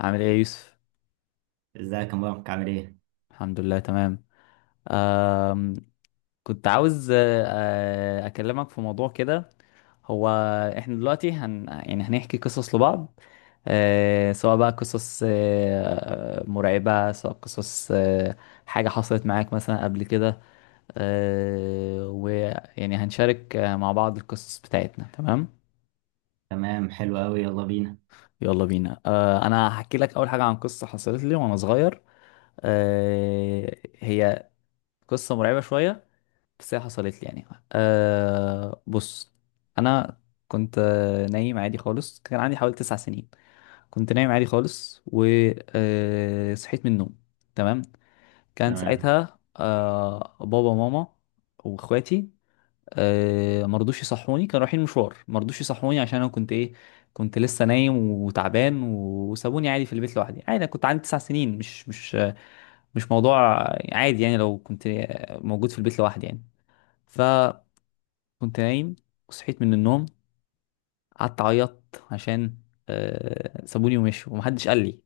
عامل ايه يا يوسف؟ ازيك يا مبارك؟ عامل ايه؟ الحمد لله تمام. آم، كنت عاوز اكلمك في موضوع كده. هو احنا دلوقتي يعني هنحكي قصص لبعض، سواء بقى قصص مرعبة، سواء قصص حاجة حصلت معاك مثلا قبل كده، ويعني هنشارك مع بعض القصص بتاعتنا. تمام. تمام، حلو قوي، يلا بينا. يلا بينا. انا هحكي لك اول حاجة عن قصة حصلت لي وانا صغير. آه، هي قصة مرعبة شوية، بس هي حصلت لي يعني. بص، انا كنت نايم عادي خالص، كان عندي حوالي 9 سنين. كنت نايم عادي خالص وصحيت من النوم. تمام. كان تمام. ساعتها بابا وماما واخواتي مرضوش يصحوني، كانوا رايحين مشوار، مرضوش يصحوني عشان انا كنت ايه، كنت لسه نايم وتعبان، وسابوني عادي في البيت لوحدي. عادي، انا كنت عندي 9 سنين، مش مش موضوع، عادي يعني لو كنت موجود في البيت لوحدي يعني، ف كنت نايم وصحيت من النوم، قعدت اعيط عشان سابوني ومشوا ومحدش قال لي.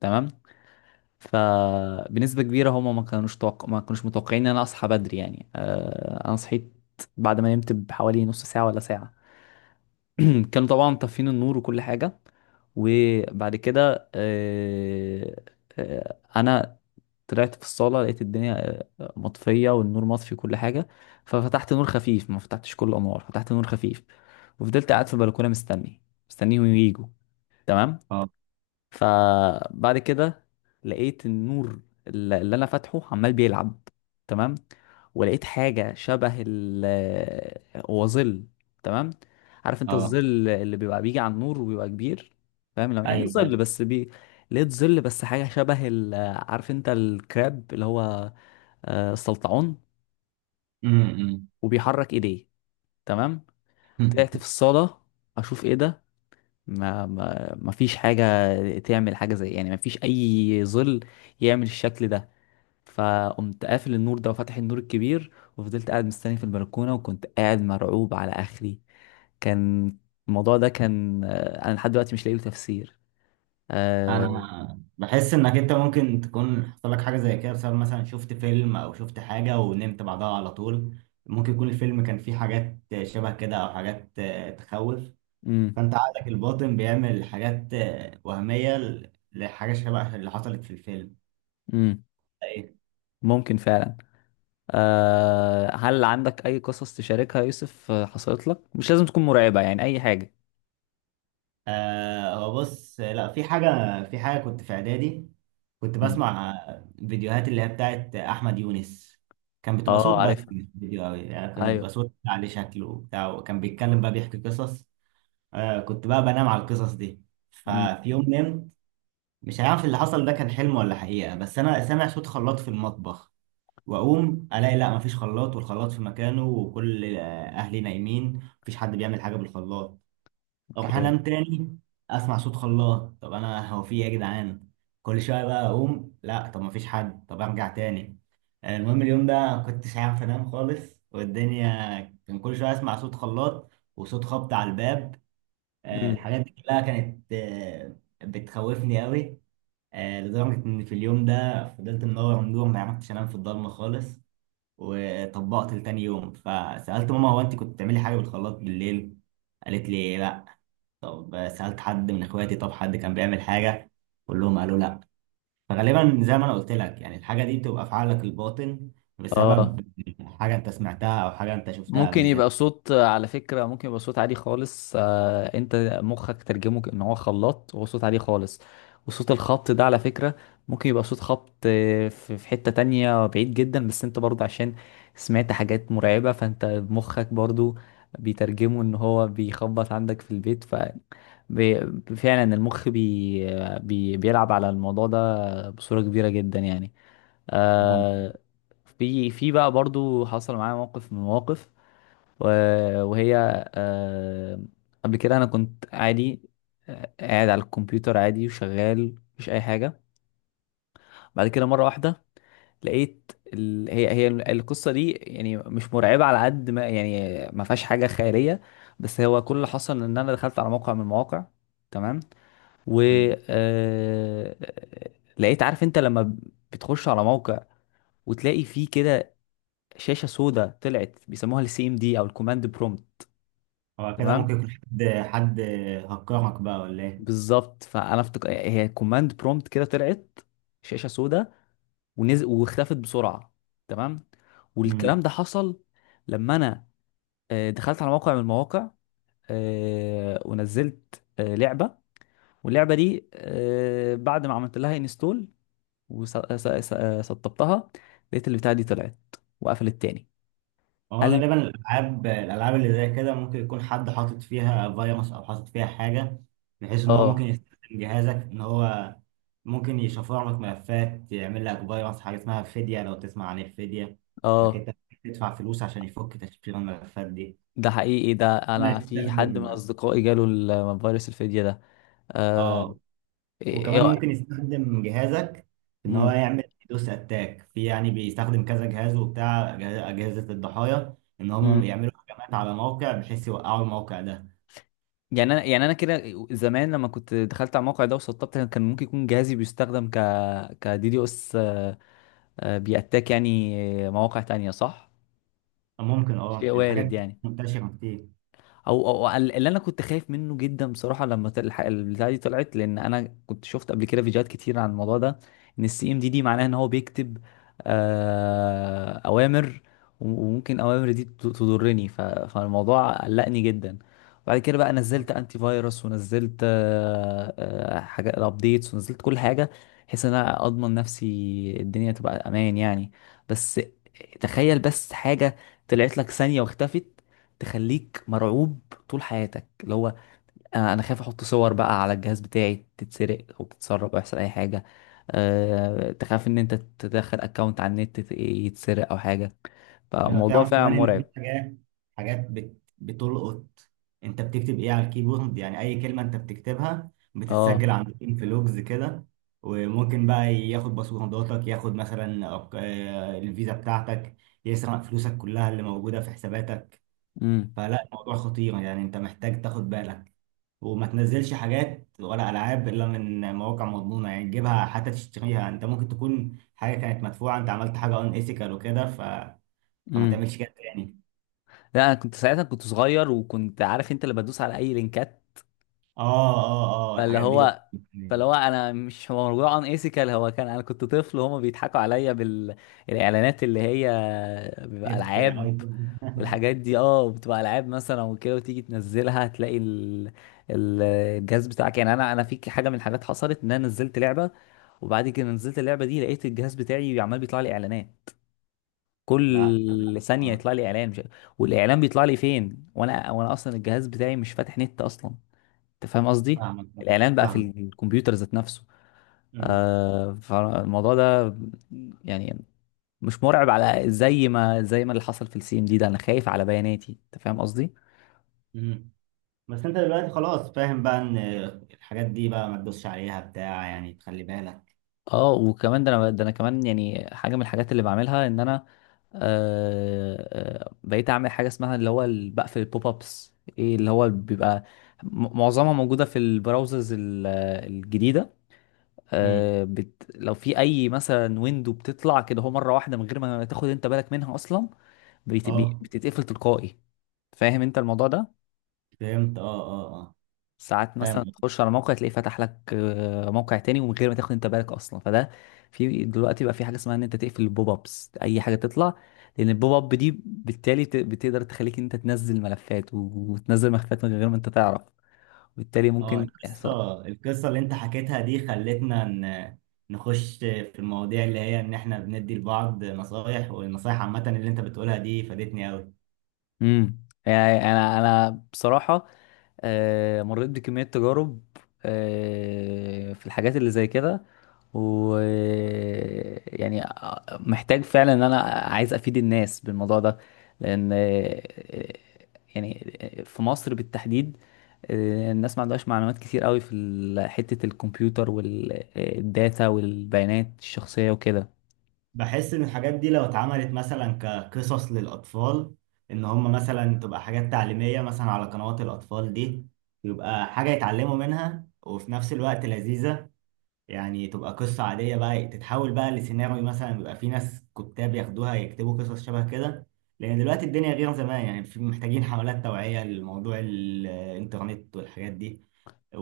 تمام. فبنسبة كبيرة هما ما كانوش متوقعين ان انا اصحى بدري يعني. انا صحيت بعد ما نمت بحوالي نص ساعة ولا ساعة. كانوا طبعا طافين النور وكل حاجة. وبعد كده انا طلعت في الصالة، لقيت الدنيا مطفية، والنور مطفي كل حاجة. ففتحت نور خفيف، ما فتحتش كل الأنوار، فتحت نور خفيف وفضلت قاعد في البلكونة مستني، مستنيهم ييجوا. تمام. اه. فبعد كده لقيت النور اللي انا فاتحه عمال بيلعب. تمام. ولقيت حاجه شبه ال، هو ظل. تمام. عارف انت اه. الظل اللي بيبقى بيجي على النور وبيبقى كبير، فاهم؟ لو يعني ايوه، أيوة. ظل بس لقيت ظل، بس حاجه شبه ال... عارف انت الكراب اللي هو السلطعون، امم. وبيحرك ايديه. تمام. أمم. طلعت في الصاله اشوف ايه ده، ما فيش حاجة تعمل حاجة زي، يعني ما فيش أي ظل يعمل الشكل ده. فقمت قافل النور ده وفتح النور الكبير، وفضلت قاعد مستني في البلكونة، وكنت قاعد مرعوب على آخري. كان الموضوع ده كان، أنا لحد دلوقتي مش لاقي له تفسير. آه... انا بحس انك انت ممكن تكون حصل لك حاجه زي كده بسبب مثلا شفت فيلم او شفت حاجه ونمت بعدها على طول. ممكن يكون الفيلم كان فيه حاجات شبه كده او حاجات تخوف. مم. فانت عقلك الباطن بيعمل حاجات وهميه لحاجه شبه اللي حصلت في الفيلم. مم. إيه؟ ممكن فعلا. هل عندك أي قصص تشاركها يا يوسف، حصلت لك؟ مش لازم تكون مرعبة، يعني أي حاجة. آه، هو بص، لا في حاجة. في حاجة كنت في إعدادي، كنت مم. بسمع فيديوهات اللي هي بتاعت أحمد يونس. كان بتبقى صوت اه، بس عارفها. مش فيديو أوي، يعني كان أيوه. بيبقى صوت عليه شكله وبتاع، وكان بيتكلم بقى بيحكي قصص. آه، كنت بقى بنام على القصص دي. مم. ففي يوم نمت، مش عارف اللي حصل ده كان حلم ولا حقيقة، بس أنا سامع صوت خلاط في المطبخ. وأقوم ألاقي لا مفيش خلاط، والخلاط في مكانه، وكل أهلي نايمين، مفيش حد بيعمل حاجة بالخلاط. اقوم أوكي. حلم تاني، اسمع صوت خلاط. طب انا هو في ايه يا جدعان؟ كل شويه بقى اقوم، لا طب ما فيش حد، طب ارجع تاني. المهم اليوم ده ما كنتش عارف انام خالص. والدنيا كان كل شويه اسمع صوت خلاط وصوت خبط على الباب. مم. الحاجات دي كلها كانت بتخوفني قوي. لدرجه ان في اليوم ده فضلت منور منور، ما عرفتش انام في الضلمه خالص. وطبقت لتاني يوم، فسالت ماما: هو انت كنت بتعملي حاجه بالخلاط بالليل؟ قالت لي لا. طب سألت حد من اخواتي، طب حد كان بيعمل حاجة؟ كلهم قالوا لا. فغالبا زي ما انا قلت لك، يعني الحاجة دي بتبقى في عقلك الباطن اه، بسبب حاجة انت سمعتها او حاجة انت شفتها ممكن قبل كده. يبقى صوت، على فكرة ممكن يبقى صوت عالي خالص، انت مخك ترجمه ان هو خلاط، وهو صوت عالي خالص. وصوت الخبط ده على فكرة ممكن يبقى صوت خبط في حتة تانية بعيد جدا، بس انت برضه عشان سمعت حاجات مرعبة، فانت مخك برضه بيترجمه ان هو بيخبط عندك في البيت. بي- فعلا المخ بي بي بيلعب على الموضوع ده بصورة كبيرة جدا يعني. ممكن. آه، في بقى برضو حصل معايا موقف من المواقف. وهي آه، قبل كده انا كنت عادي، قاعد على الكمبيوتر عادي وشغال، مفيش اي حاجه. بعد كده مره واحده لقيت هي القصه دي يعني مش مرعبه على قد ما، يعني ما فيهاش حاجه خياليه، بس هو كل اللي حصل ان انا دخلت على موقع من المواقع. تمام. و مم. آه، لقيت، عارف انت لما بتخش على موقع وتلاقي فيه كده شاشه سوداء طلعت، بيسموها السي ام دي او الكوماند برومبت. هو كده تمام. ممكن يكون حد، حد هكرهك بقى ولا ايه؟ بالظبط، فانا افتكر هي كوماند برومبت كده طلعت، شاشه سوداء ونزل، واختفت بسرعه. تمام. والكلام مم. ده حصل لما انا دخلت على موقع من المواقع، ونزلت لعبه، واللعبه دي بعد ما عملت لها انستول وسطبتها، لقيت البتاعه دي طلعت وقفلت تاني. هو قلب. غالبا الالعاب، اللي زي كده ممكن يكون حد حاطط فيها فيروس او حاطط فيها حاجه، بحيث ان هو ممكن اه، يستخدم جهازك، ان هو ممكن يشفر لك ملفات، يعمل لك فيروس، حاجه اسمها فديه، لو تسمع عن الفديه، انك اه، انت تدفع فلوس عشان يفك تشفير الملفات دي. ده حقيقي، ده هنا انا في حد من يستخدم. اصدقائي جاله الفيروس الفدية ده. آه... اه إيه... وكمان إيه... ممكن يستخدم جهازك ان هو مم. يعمل دوس اتاك، في يعني بيستخدم كذا جهاز وبتاع، اجهزه الضحايا، ان مم. هم يعملوا هجمات على موقع بحيث يوقعوا الموقع ده. يعني انا، كده زمان، لما كنت دخلت على الموقع ده وسطبت، كان ممكن يكون جهازي بيستخدم كدي دي اس، بيأتاك يعني مواقع تانية، صح؟ ممكن، شيء اه الحاجات وارد دي يعني. منتشرة كتير. او او أو اللي انا كنت خايف منه جدا بصراحه لما البتاعه دي طلعت، لان انا كنت شفت قبل كده فيديوهات كتير عن الموضوع ده، ان السي ام دي معناها ان هو بيكتب اوامر، وممكن اوامر دي تضرني، فالموضوع قلقني جدا. بعد كده بقى نزلت انتي فيروس، ونزلت حاجات الابديتس، ونزلت كل حاجه بحيث ان انا اضمن نفسي الدنيا تبقى امان يعني. بس تخيل بس حاجه طلعت لك ثانيه واختفت، تخليك مرعوب طول حياتك. اللي هو انا خايف احط صور بقى على الجهاز بتاعي تتسرق او تتسرب، او يحصل اي حاجه. أه، تخاف ان انت تدخل اكونت على النت يتسرق او حاجه. ايوه فالموضوع تعرف فعلا كمان ان مرعب. في حاجات، بتلقط انت بتكتب ايه على الكيبورد. يعني اي كلمة انت بتكتبها اه، بتتسجل عندكم في لوجز كده. وممكن بقى ياخد باسورداتك، ياخد مثلا الفيزا بتاعتك، يسرق فلوسك كلها اللي موجودة في حساباتك. امم، فلا، الموضوع خطير، يعني انت محتاج تاخد بالك، وما تنزلش حاجات ولا العاب الا من مواقع مضمونه. يعني تجيبها حتى تشتريها، انت ممكن تكون حاجه كانت مدفوعه، انت عملت حاجه ان ايثيكال وكده ف... فما امم. تعملش كده تاني. لا، انا كنت ساعتها كنت صغير، وكنت عارف انت اللي بدوس على اي لينكات. اه فاللي هو فاللي هو انا، مش هو موضوع ان ايثيكال، هو كان انا كنت طفل، وهما بيضحكوا عليا بالاعلانات اللي هي بيبقى جبت العاب، ايفون. والحاجات دي، اه، بتبقى العاب مثلا وكده، وتيجي تنزلها تلاقي الجهاز بتاعك. يعني انا، في حاجه من الحاجات حصلت، ان انا نزلت لعبه، وبعد كده نزلت اللعبه دي لقيت الجهاز بتاعي عمال بيطلع لي اعلانات، لا كل ثانيه اه. يطلع لي اعلان، مش... والاعلان بيطلع لي فين، وانا، اصلا الجهاز بتاعي مش فاتح نت اصلا، انت فاهم قصدي؟ فاهمك. الاعلان بقى في فاهم. الكمبيوتر ذات نفسه. أمم. فالموضوع ده يعني مش مرعب على زي ما اللي حصل في السي ام دي ده، انا خايف على بياناتي، انت فاهم قصدي؟ أمم. بس انت دلوقتي خلاص فاهم بقى ان الحاجات دي بقى ما تدوسش عليها بتاع، يعني تخلي بالك. اه، وكمان، ده انا، كمان يعني حاجه من الحاجات اللي بعملها، ان انا بقيت اعمل حاجه اسمها اللي هو بقفل البوب ابس، ايه اللي هو بيبقى، معظمها موجوده في البراوزرز الجديده. امم. لو في اي مثلا ويندو بتطلع كده هو مره واحده من غير ما تاخد انت بالك منها اصلا، اه. بتتقفل تلقائي، فاهم انت الموضوع ده؟ فهمت. اه اه. اه ساعات مثلا فاهم. تخش على موقع تلاقيه فتح لك موقع تاني، ومن غير ما تاخد انت بالك اصلا، فده في دلوقتي بقى في حاجه اسمها ان انت تقفل البوب ابس اي حاجه تطلع، لان البوب اب دي بالتالي بتقدر تخليك انت تنزل ملفات، وتنزل ملفات من غير ما انت تعرف، وبالتالي اه ممكن يحصل. القصة، اللي انت حكيتها دي خلتنا نخش في المواضيع اللي هي ان احنا بندي لبعض نصايح، والنصايح عامة اللي انت بتقولها دي فادتني قوي. امم. يعني انا، بصراحه مريت بكمية تجارب في الحاجات اللي زي كده، و يعني محتاج فعلا ان انا عايز افيد الناس بالموضوع ده، لان يعني في مصر بالتحديد الناس ما عندهاش معلومات كتير قوي في حتة الكمبيوتر والداتا والبيانات الشخصية وكده. بحس ان الحاجات دي لو اتعملت مثلا كقصص للاطفال، ان هم مثلا تبقى حاجات تعليمية مثلا على قنوات الاطفال دي، يبقى حاجة يتعلموا منها وفي نفس الوقت لذيذة. يعني تبقى قصة عادية بقى تتحول بقى لسيناريو، مثلا بيبقى في ناس كتاب ياخدوها يكتبوا قصص شبه كده. لأن دلوقتي الدنيا غير زمان، يعني في محتاجين حملات توعية لموضوع الإنترنت والحاجات دي.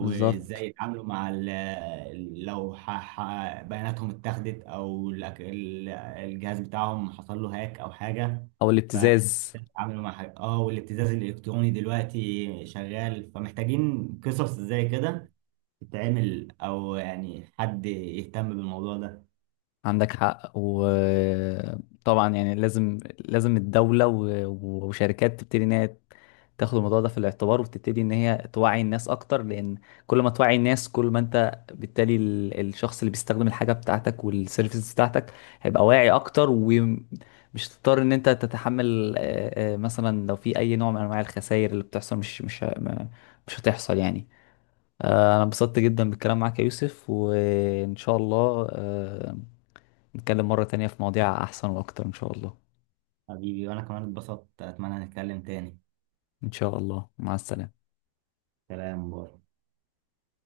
بالظبط، يتعاملوا مع ال- لو بياناتهم اتاخدت، أو الجهاز بتاعهم حصل له هاك أو حاجة. او ف- الابتزاز. يتعاملوا مع حاجة، اه والابتزاز الإلكتروني دلوقتي شغال، فمحتاجين قصص زي كده تتعمل، او يعني حد يهتم بالموضوع ده. عندك حق، وطبعا يعني لازم لازم الدولة وشركات تبتدي ان هي تاخد الموضوع ده في الاعتبار، وتبتدي ان هي توعي الناس اكتر، لان كل ما توعي الناس كل ما انت بالتالي الشخص اللي بيستخدم الحاجة بتاعتك والسيرفيس بتاعتك هيبقى واعي اكتر، ومش تضطر ان انت تتحمل، مثلا لو في اي نوع من انواع الخسائر اللي بتحصل مش مش ه- ما- مش هتحصل يعني. انا انبسطت جدا بالكلام معاك يا يوسف، وان شاء الله نتكلم مرة تانية في مواضيع أحسن وأكتر إن شاء الله. حبيبي وانا كمان اتبسطت، اتمنى نتكلم تاني. إن شاء الله، مع السلامة. سلام، باي.